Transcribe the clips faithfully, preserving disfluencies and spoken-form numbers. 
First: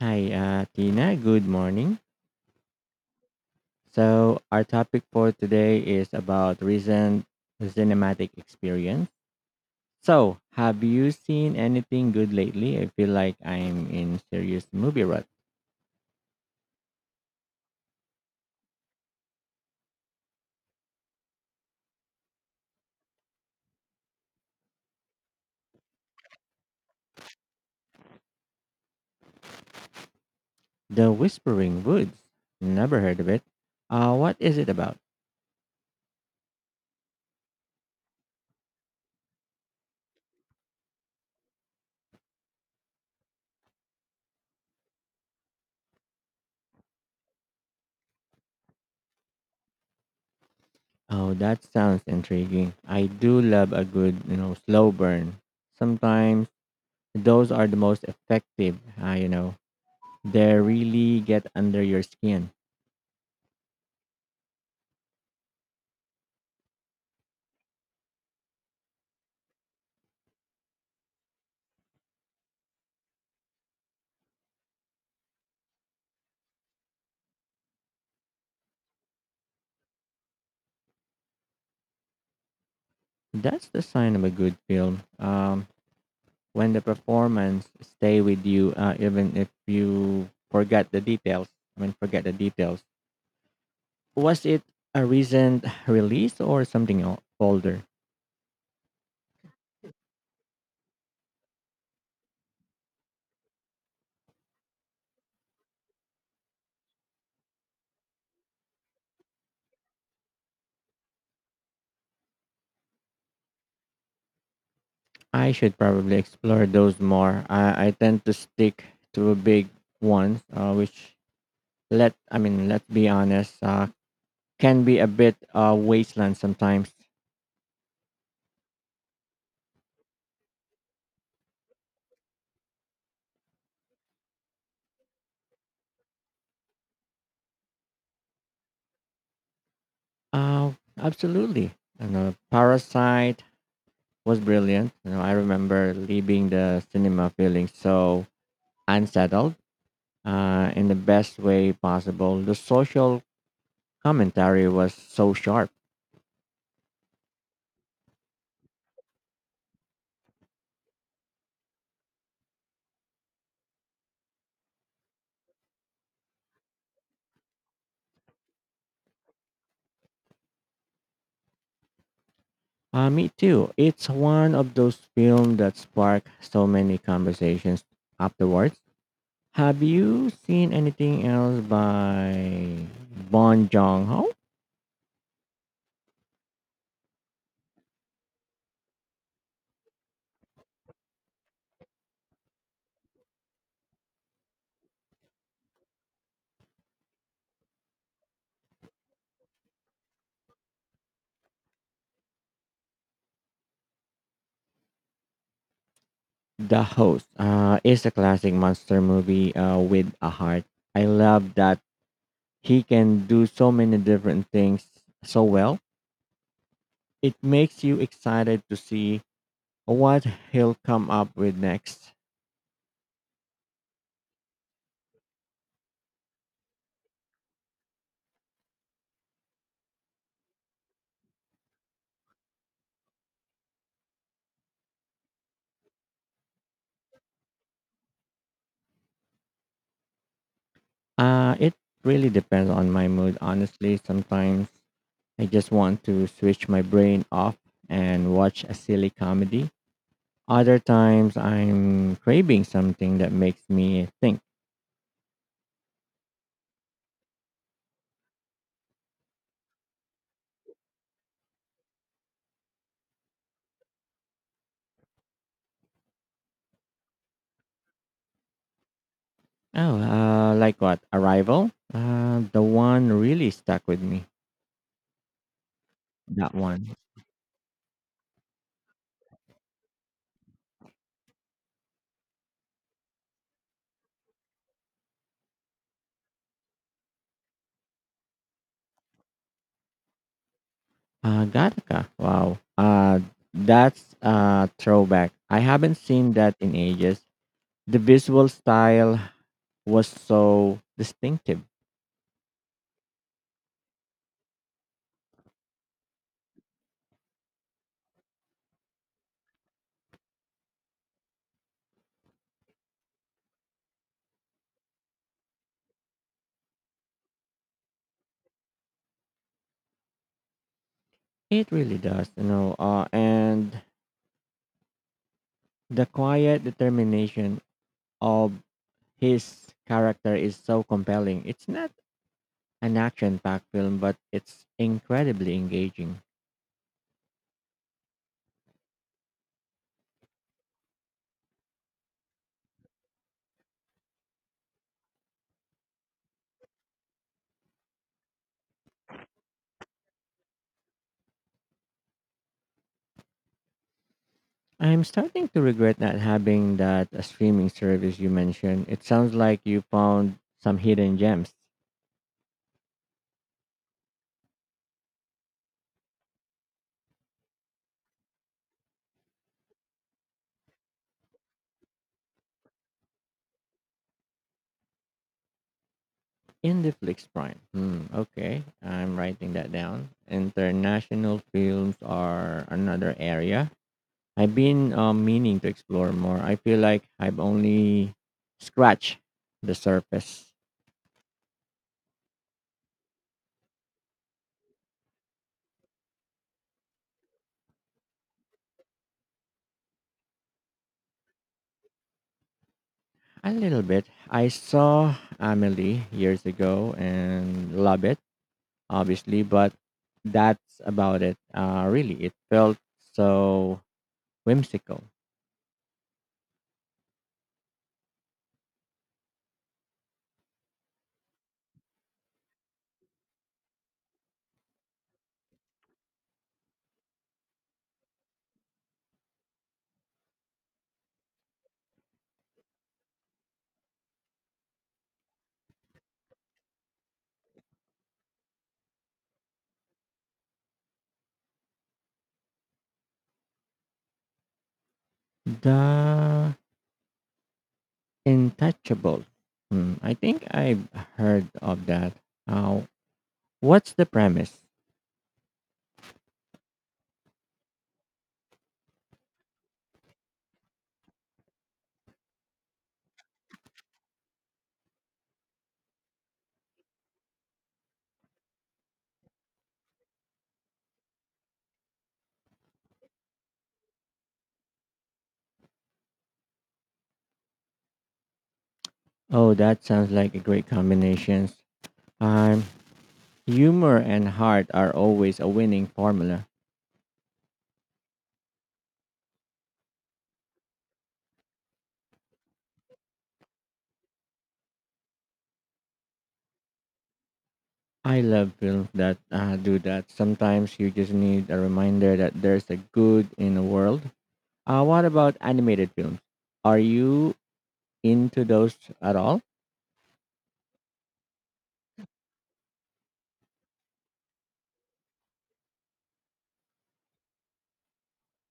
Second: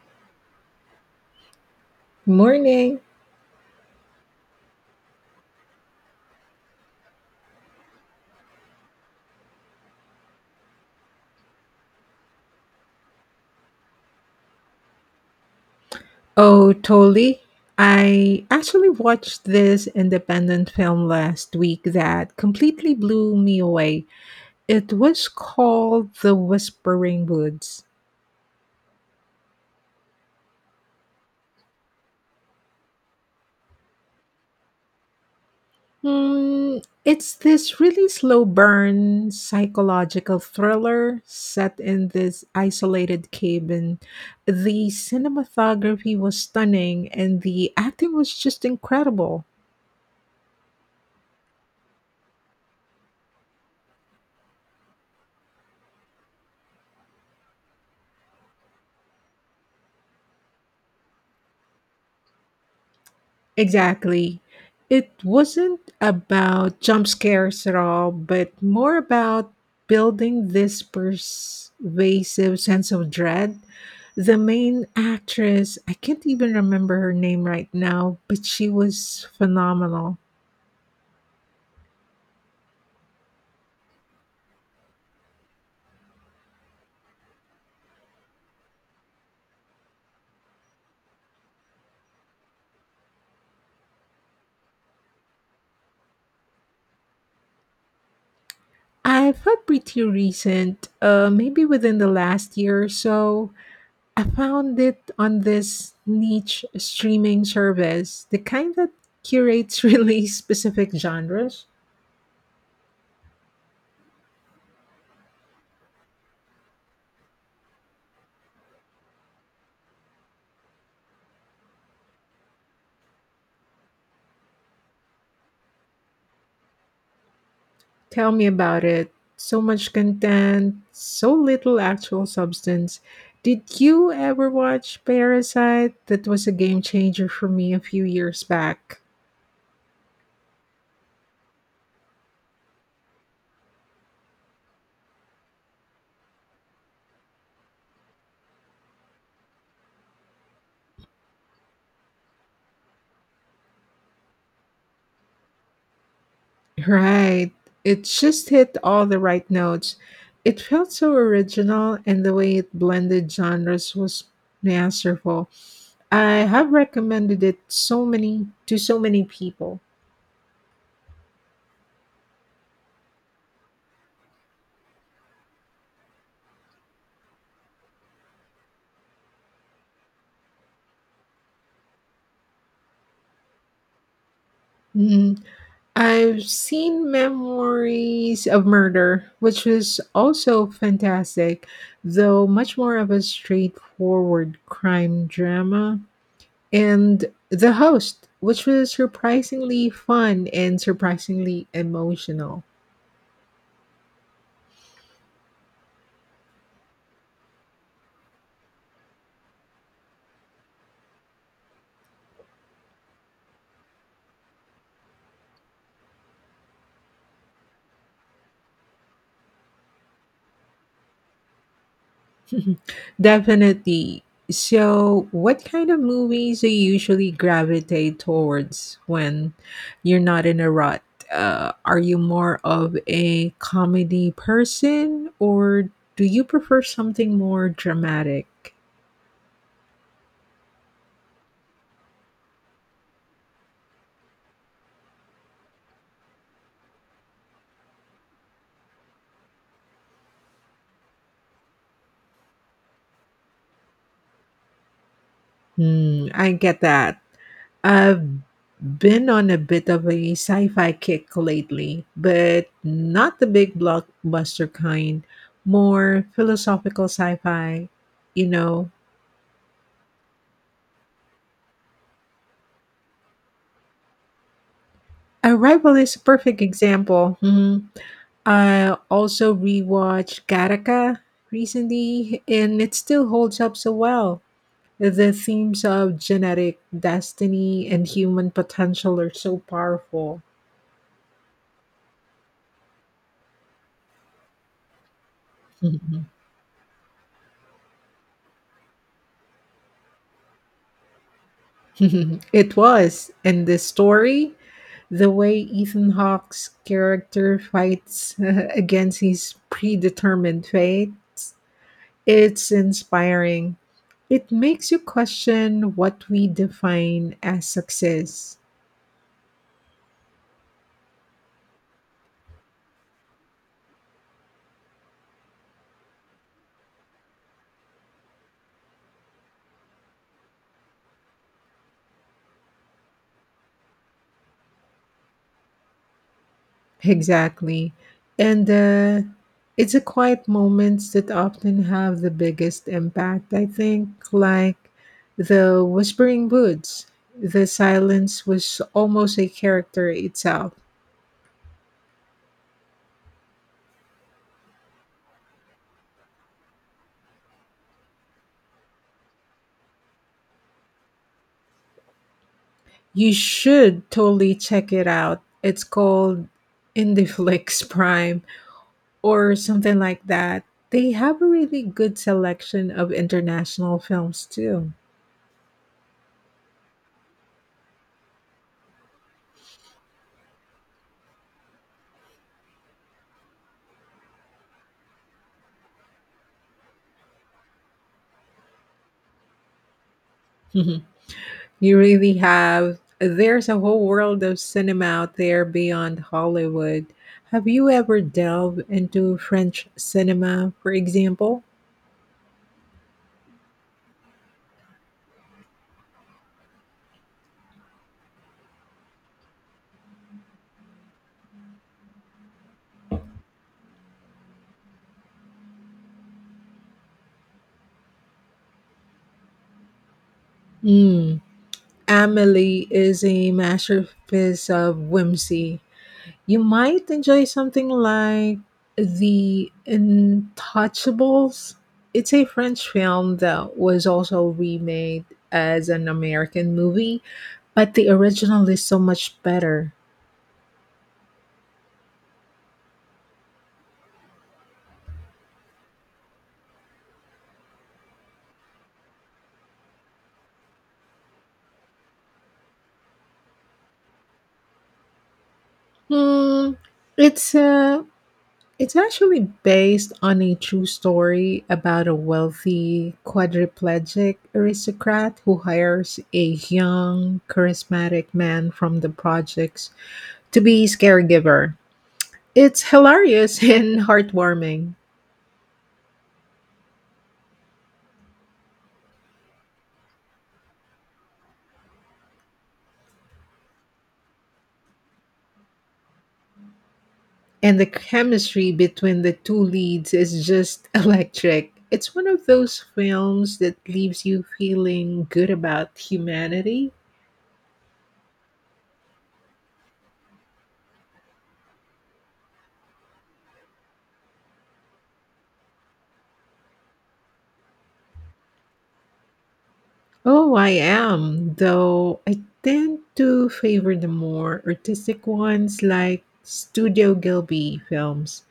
Hi, uh, Tina. Good morning. Morning. So, our topic for today is about recent cinematic experience. So, have you seen anything good lately? I feel like I'm in serious movie rut. Oh, totally. I actually watched this independent film last week that completely blew me away. It was called The Whispering Woods. The Whispering Woods. Never heard of it. Uh, what is it about? Hmm, it's this really slow burn psychological thriller set in this isolated cabin. The cinematography was stunning and the acting was just incredible. Oh, that sounds intriguing. I do love a good, you know, slow burn. Sometimes those are the most effective. Uh, you know, they really get under your skin. Exactly. It wasn't about jump scares at all, but more about building this pervasive sense of dread. The main actress, I can't even remember her name right now, but she was phenomenal. That's the sign of a good film. Um, when the performance stay with you, uh, even if you forget the details. I mean, forget the details. Was it a recent release or something o- older? I felt pretty recent, uh, maybe within the last year or so. I found it on this niche streaming service, the kind that curates really specific genres. I should probably explore those more. I, I tend to stick to big ones, uh, which let I mean, let's be honest, uh, can be a bit uh, wasteland sometimes. Tell me about it. So much content, so little actual substance. Did you ever watch Parasite? That was a game changer for me a few years back. Uh, Absolutely. I know Parasite was brilliant. You know, I remember leaving the cinema feeling so unsettled uh, in the best way possible. The social commentary was so sharp. Right. It just hit all the right notes. It felt so original, and the way it blended genres was masterful. I have recommended it so many to so many people. Uh, me too. It's one of those films that spark so many conversations afterwards. Have you seen anything else by Bon Jong Ho? Mm-hmm. I've seen Memories of Murder, which was also fantastic, though much more of a straightforward crime drama. And The Host, which was surprisingly fun and surprisingly emotional. The Host uh, is a classic monster movie uh, with a heart. I love that he can do so many different things so well. It makes you excited to see what he'll come up with next. Definitely. So, what kind of movies do you usually gravitate towards when you're not in a rut? Uh, are you more of a comedy person or do you prefer something more dramatic? Uh, it really depends on my mood, honestly. Sometimes I just want to switch my brain off and watch a silly comedy. Other times I'm craving something that makes me think. Hmm, I get that. I've been on a bit of a sci fi kick lately, but not the big blockbuster kind, more philosophical sci fi, you know, Oh, uh, like what? Arrival? Uh, the one really stuck with me. Arrival is a That perfect one. example. Mhm. I also rewatched Gattaca recently, and it still holds up so well. The themes of genetic destiny and human potential are so powerful. Uh, Gattaca. Wow. Uh, that's a throwback. I haven't Mhm. seen that in ages. The visual style was so distinctive. It was, and the story, the way Ethan Hawke's character fights against his predetermined fate. It's inspiring. It makes you question what we define as success. It really does, you know. Uh, and the quiet determination of his character is so compelling. It's not an action-packed film, but it's incredibly engaging. Exactly. And uh, it's a quiet moments that often have the biggest impact, I think, like the Whispering Woods. The silence was almost a character itself. I'm starting to regret not having that uh, streaming service you mentioned. It sounds like you found some hidden gems. You should totally check it out. It's called Indiflix Prime. Or something like that. They have a really good selection of international films too. Indiflix Prime. Hmm. Okay, I'm writing that down. International films are another area I've been uh, meaning to explore more. I feel like I've only scratched the surface You really have, there's a whole world of cinema out there beyond Hollywood. Have you ever delved into French cinema, for example? a little bit. I saw Amelie years ago and love it, obviously, but that's about it. Uh, really, it felt so whimsical. Mm. Amelie is a masterpiece of whimsy. You might enjoy something like The Untouchables. It's a French film that was also remade as an American movie, but the original is so much better. The Intouchable. Hmm, I think I've heard of that. Uh, what's the premise? Hmm, it's uh, it's actually based on a true story about a wealthy quadriplegic aristocrat who hires a young, charismatic man from the projects to be his caregiver. It's hilarious and heartwarming. Oh, that sounds like a great combination. Um, humor and heart are always a winning formula. And the chemistry between the two leads is just electric. It's one of those films that leaves you feeling good about humanity. I love films that uh, do that. Sometimes you just need a reminder that there's a good in the world. Uh, what about animated films? Are you into those at all? Oh, I am, though I tend to favor the more artistic ones like Studio Gilby films.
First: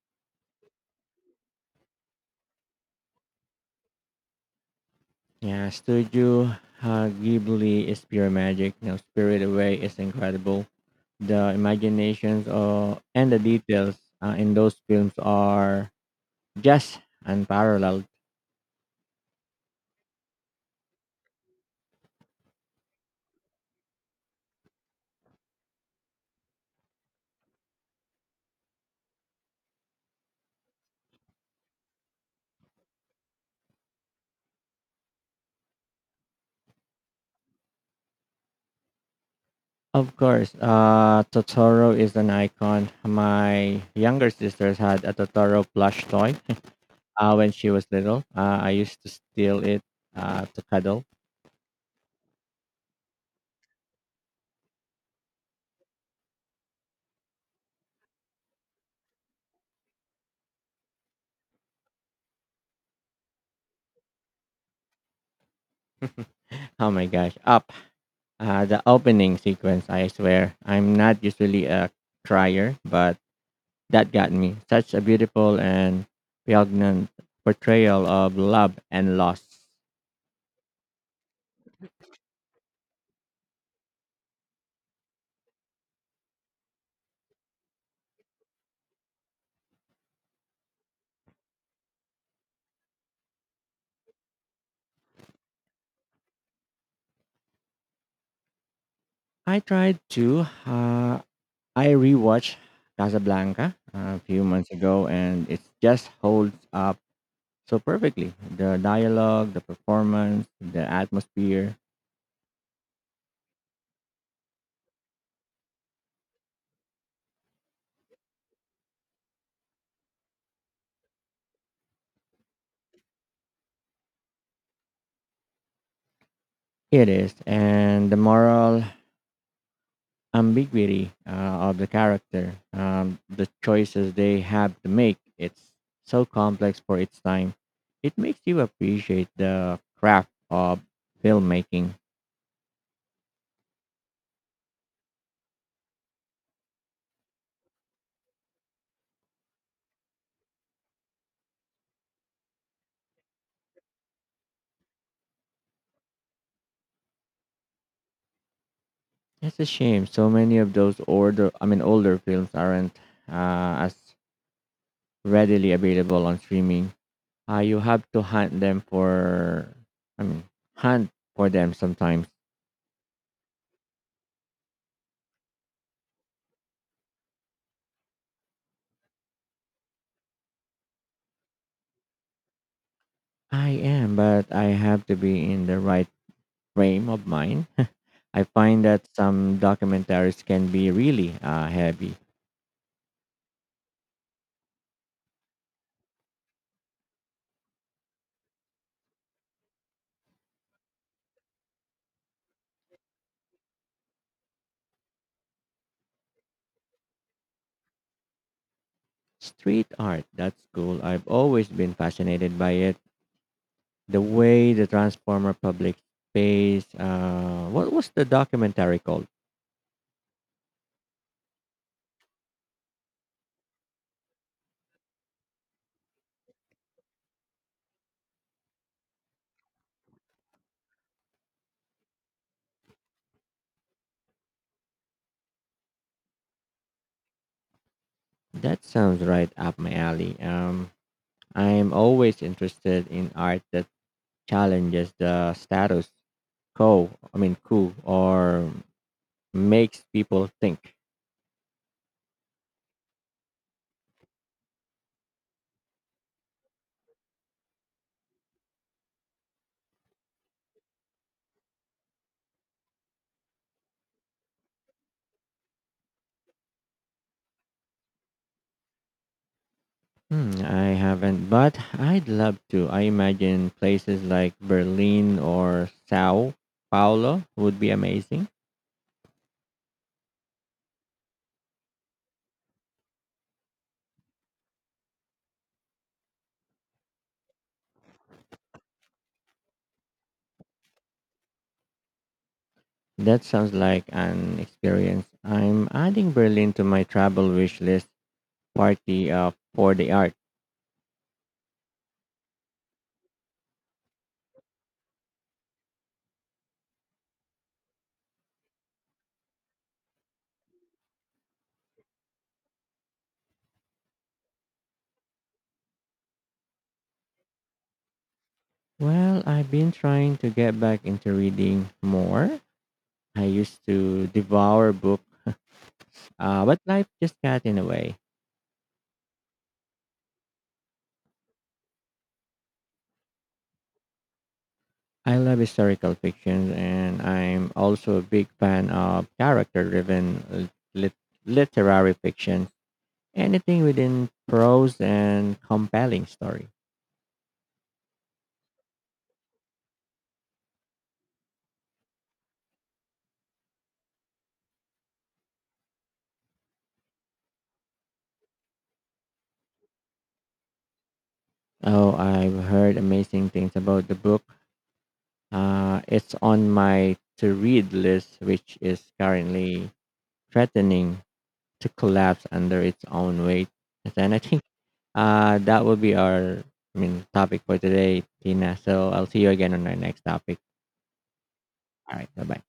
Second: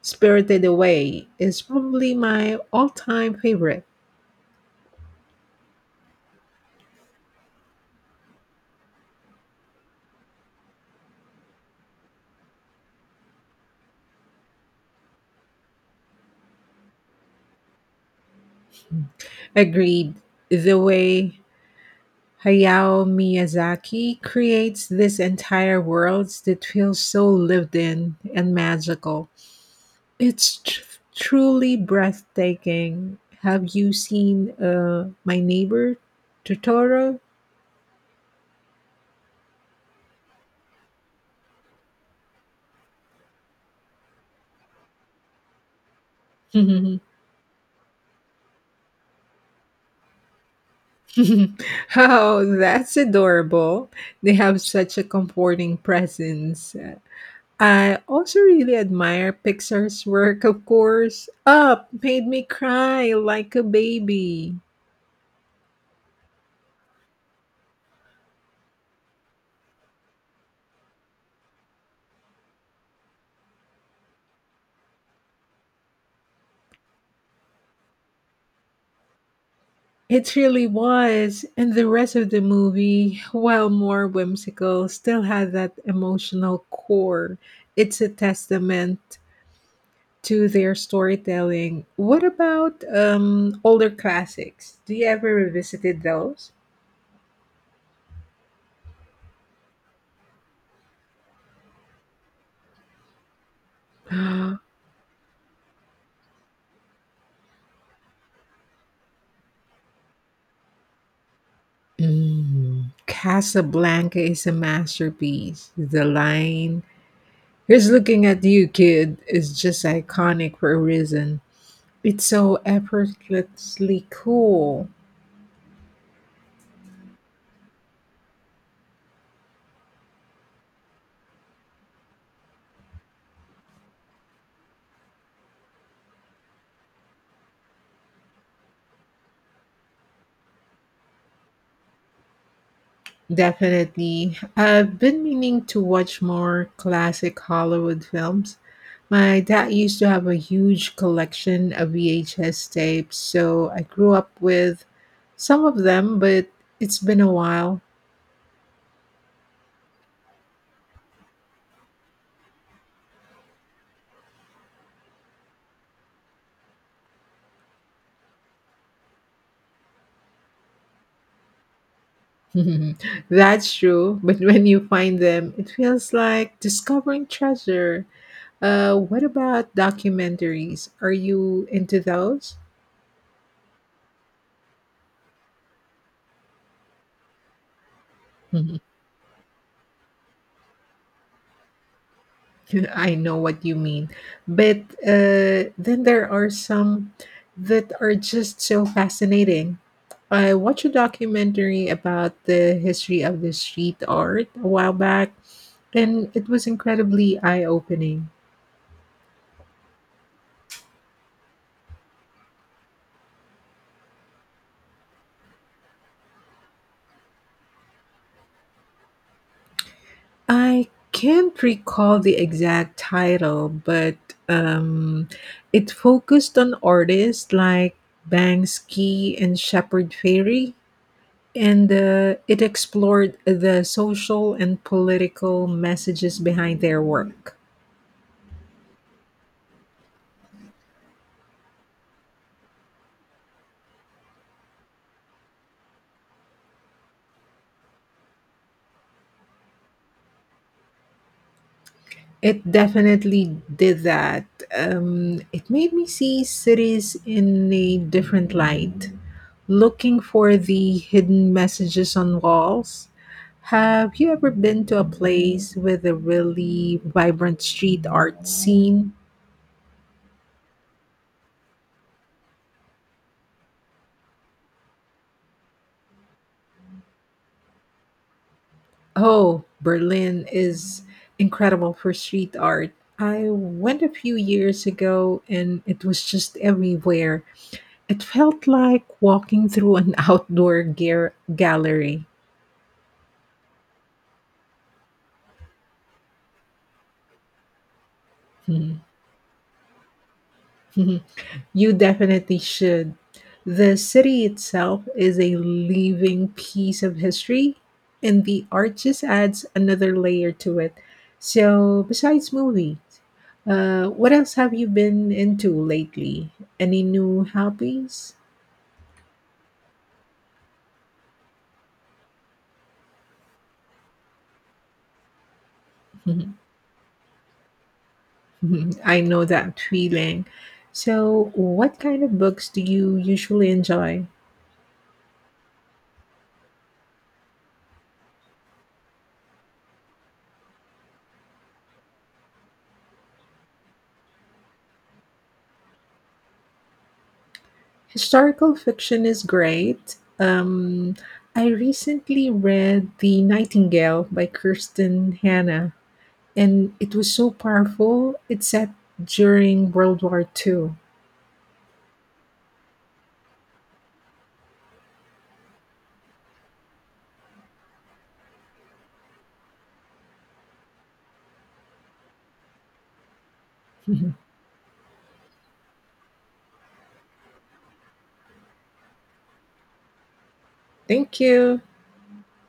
Spirited Away is probably my all time favorite. Yeah, Studio uh, Ghibli is pure magic. You know, Spirit Away is incredible. The imaginations uh, and the details uh, in those films are just unparalleled. Agreed. The way Hayao Miyazaki creates these entire worlds that feel so lived in and magical. It's tr- Truly breathtaking. Have you seen uh, My Neighbor Totoro? Of course, uh, Totoro is an icon. My younger sisters had a Totoro plush toy uh, when she was little. Uh, I used to steal it uh, to cuddle. Oh, that's adorable. They have such a comforting presence. I also really admire Pixar's work, of course. Up made me cry like a baby. Oh my gosh, up. Uh, the opening sequence, I swear. I'm not usually a crier, but that got me. Such a beautiful and poignant portrayal of love and loss. It really was, and the rest of the movie, while more whimsical, still had that emotional core. It's a testament to their storytelling. What about um older classics? Do you ever revisited those? I tried to. Uh, I rewatched Casablanca a few months ago, and it just holds up so perfectly. The dialogue, the performance, the atmosphere. Mm, Casablanca is a masterpiece. The line, here's looking at you, kid, is just iconic for a reason. It's so effortlessly cool. It is, and the moral ambiguity uh, of the character, um, the choices they have to make. It's so complex for its time. It makes you appreciate the craft of filmmaking. Definitely. I've been meaning to watch more classic Hollywood films. My dad used to have a huge collection of V H S tapes, so I grew up with some of them, but it's been a while. It's a shame so many of those older, I mean, older films aren't uh, as readily available on streaming. Uh, you have to hunt them for, I mean, hunt for them sometimes. That's true, but when you find them, it feels like discovering treasure. Uh, what about documentaries? Are you into those? I am, but I have to be in the right frame of mind. I find that some documentaries can be really uh, heavy. I know what you mean. But uh, then there are some that are just so fascinating. I watched a documentary about the history of the street art a while back, and it was incredibly eye opening. Street art, that's cool. I've always been fascinated by it. The way the transformer public space. Uh, what was the documentary called? I can't recall the exact title, but um, it focused on artists like Banksy and Shepard Fairey. And uh, it explored the social and political messages behind their work. That sounds right up my alley. Um, I'm always interested in art that challenges the status quo. I mean, cool or makes people think. It definitely did that. Um, it made me see cities in a different light, looking for the hidden messages on walls. Have you ever been to a place with a really vibrant street art scene? Hmm, I haven't, but I'd love to. I imagine places like Berlin or Sao Paulo would be amazing. Oh, Berlin is incredible for street art. I went a few years ago and it was just everywhere. It felt like walking through an outdoor gear gallery. That sounds like an experience. I'm adding Berlin to my travel wish list party uh, for the art. You definitely should. The city itself is a living piece of history, and the art just adds another layer to it. So, besides movies, uh, what else have you been into lately? Any new hobbies? Well, I've been trying to get back into reading more. I used to devour books, Mhm, uh, but life just got in the way. mhm. I know that feeling. So, what kind of books do you usually enjoy? I love historical fiction, and I'm also a big fan of character driven lit- literary fiction. Anything within prose and compelling story. Historical fiction is great. Um, I recently read The Nightingale by Kirsten Hanna, and it was so powerful. It's set during World War Two. Oh, I've heard amazing things about the book. Uh, it's on my to read list, which is currently threatening to collapse under its own weight. Mhm. And I think uh, that will be our I mean, topic for today, Tina. So I'll see you again on our next topic. Thank you. All right, bye bye.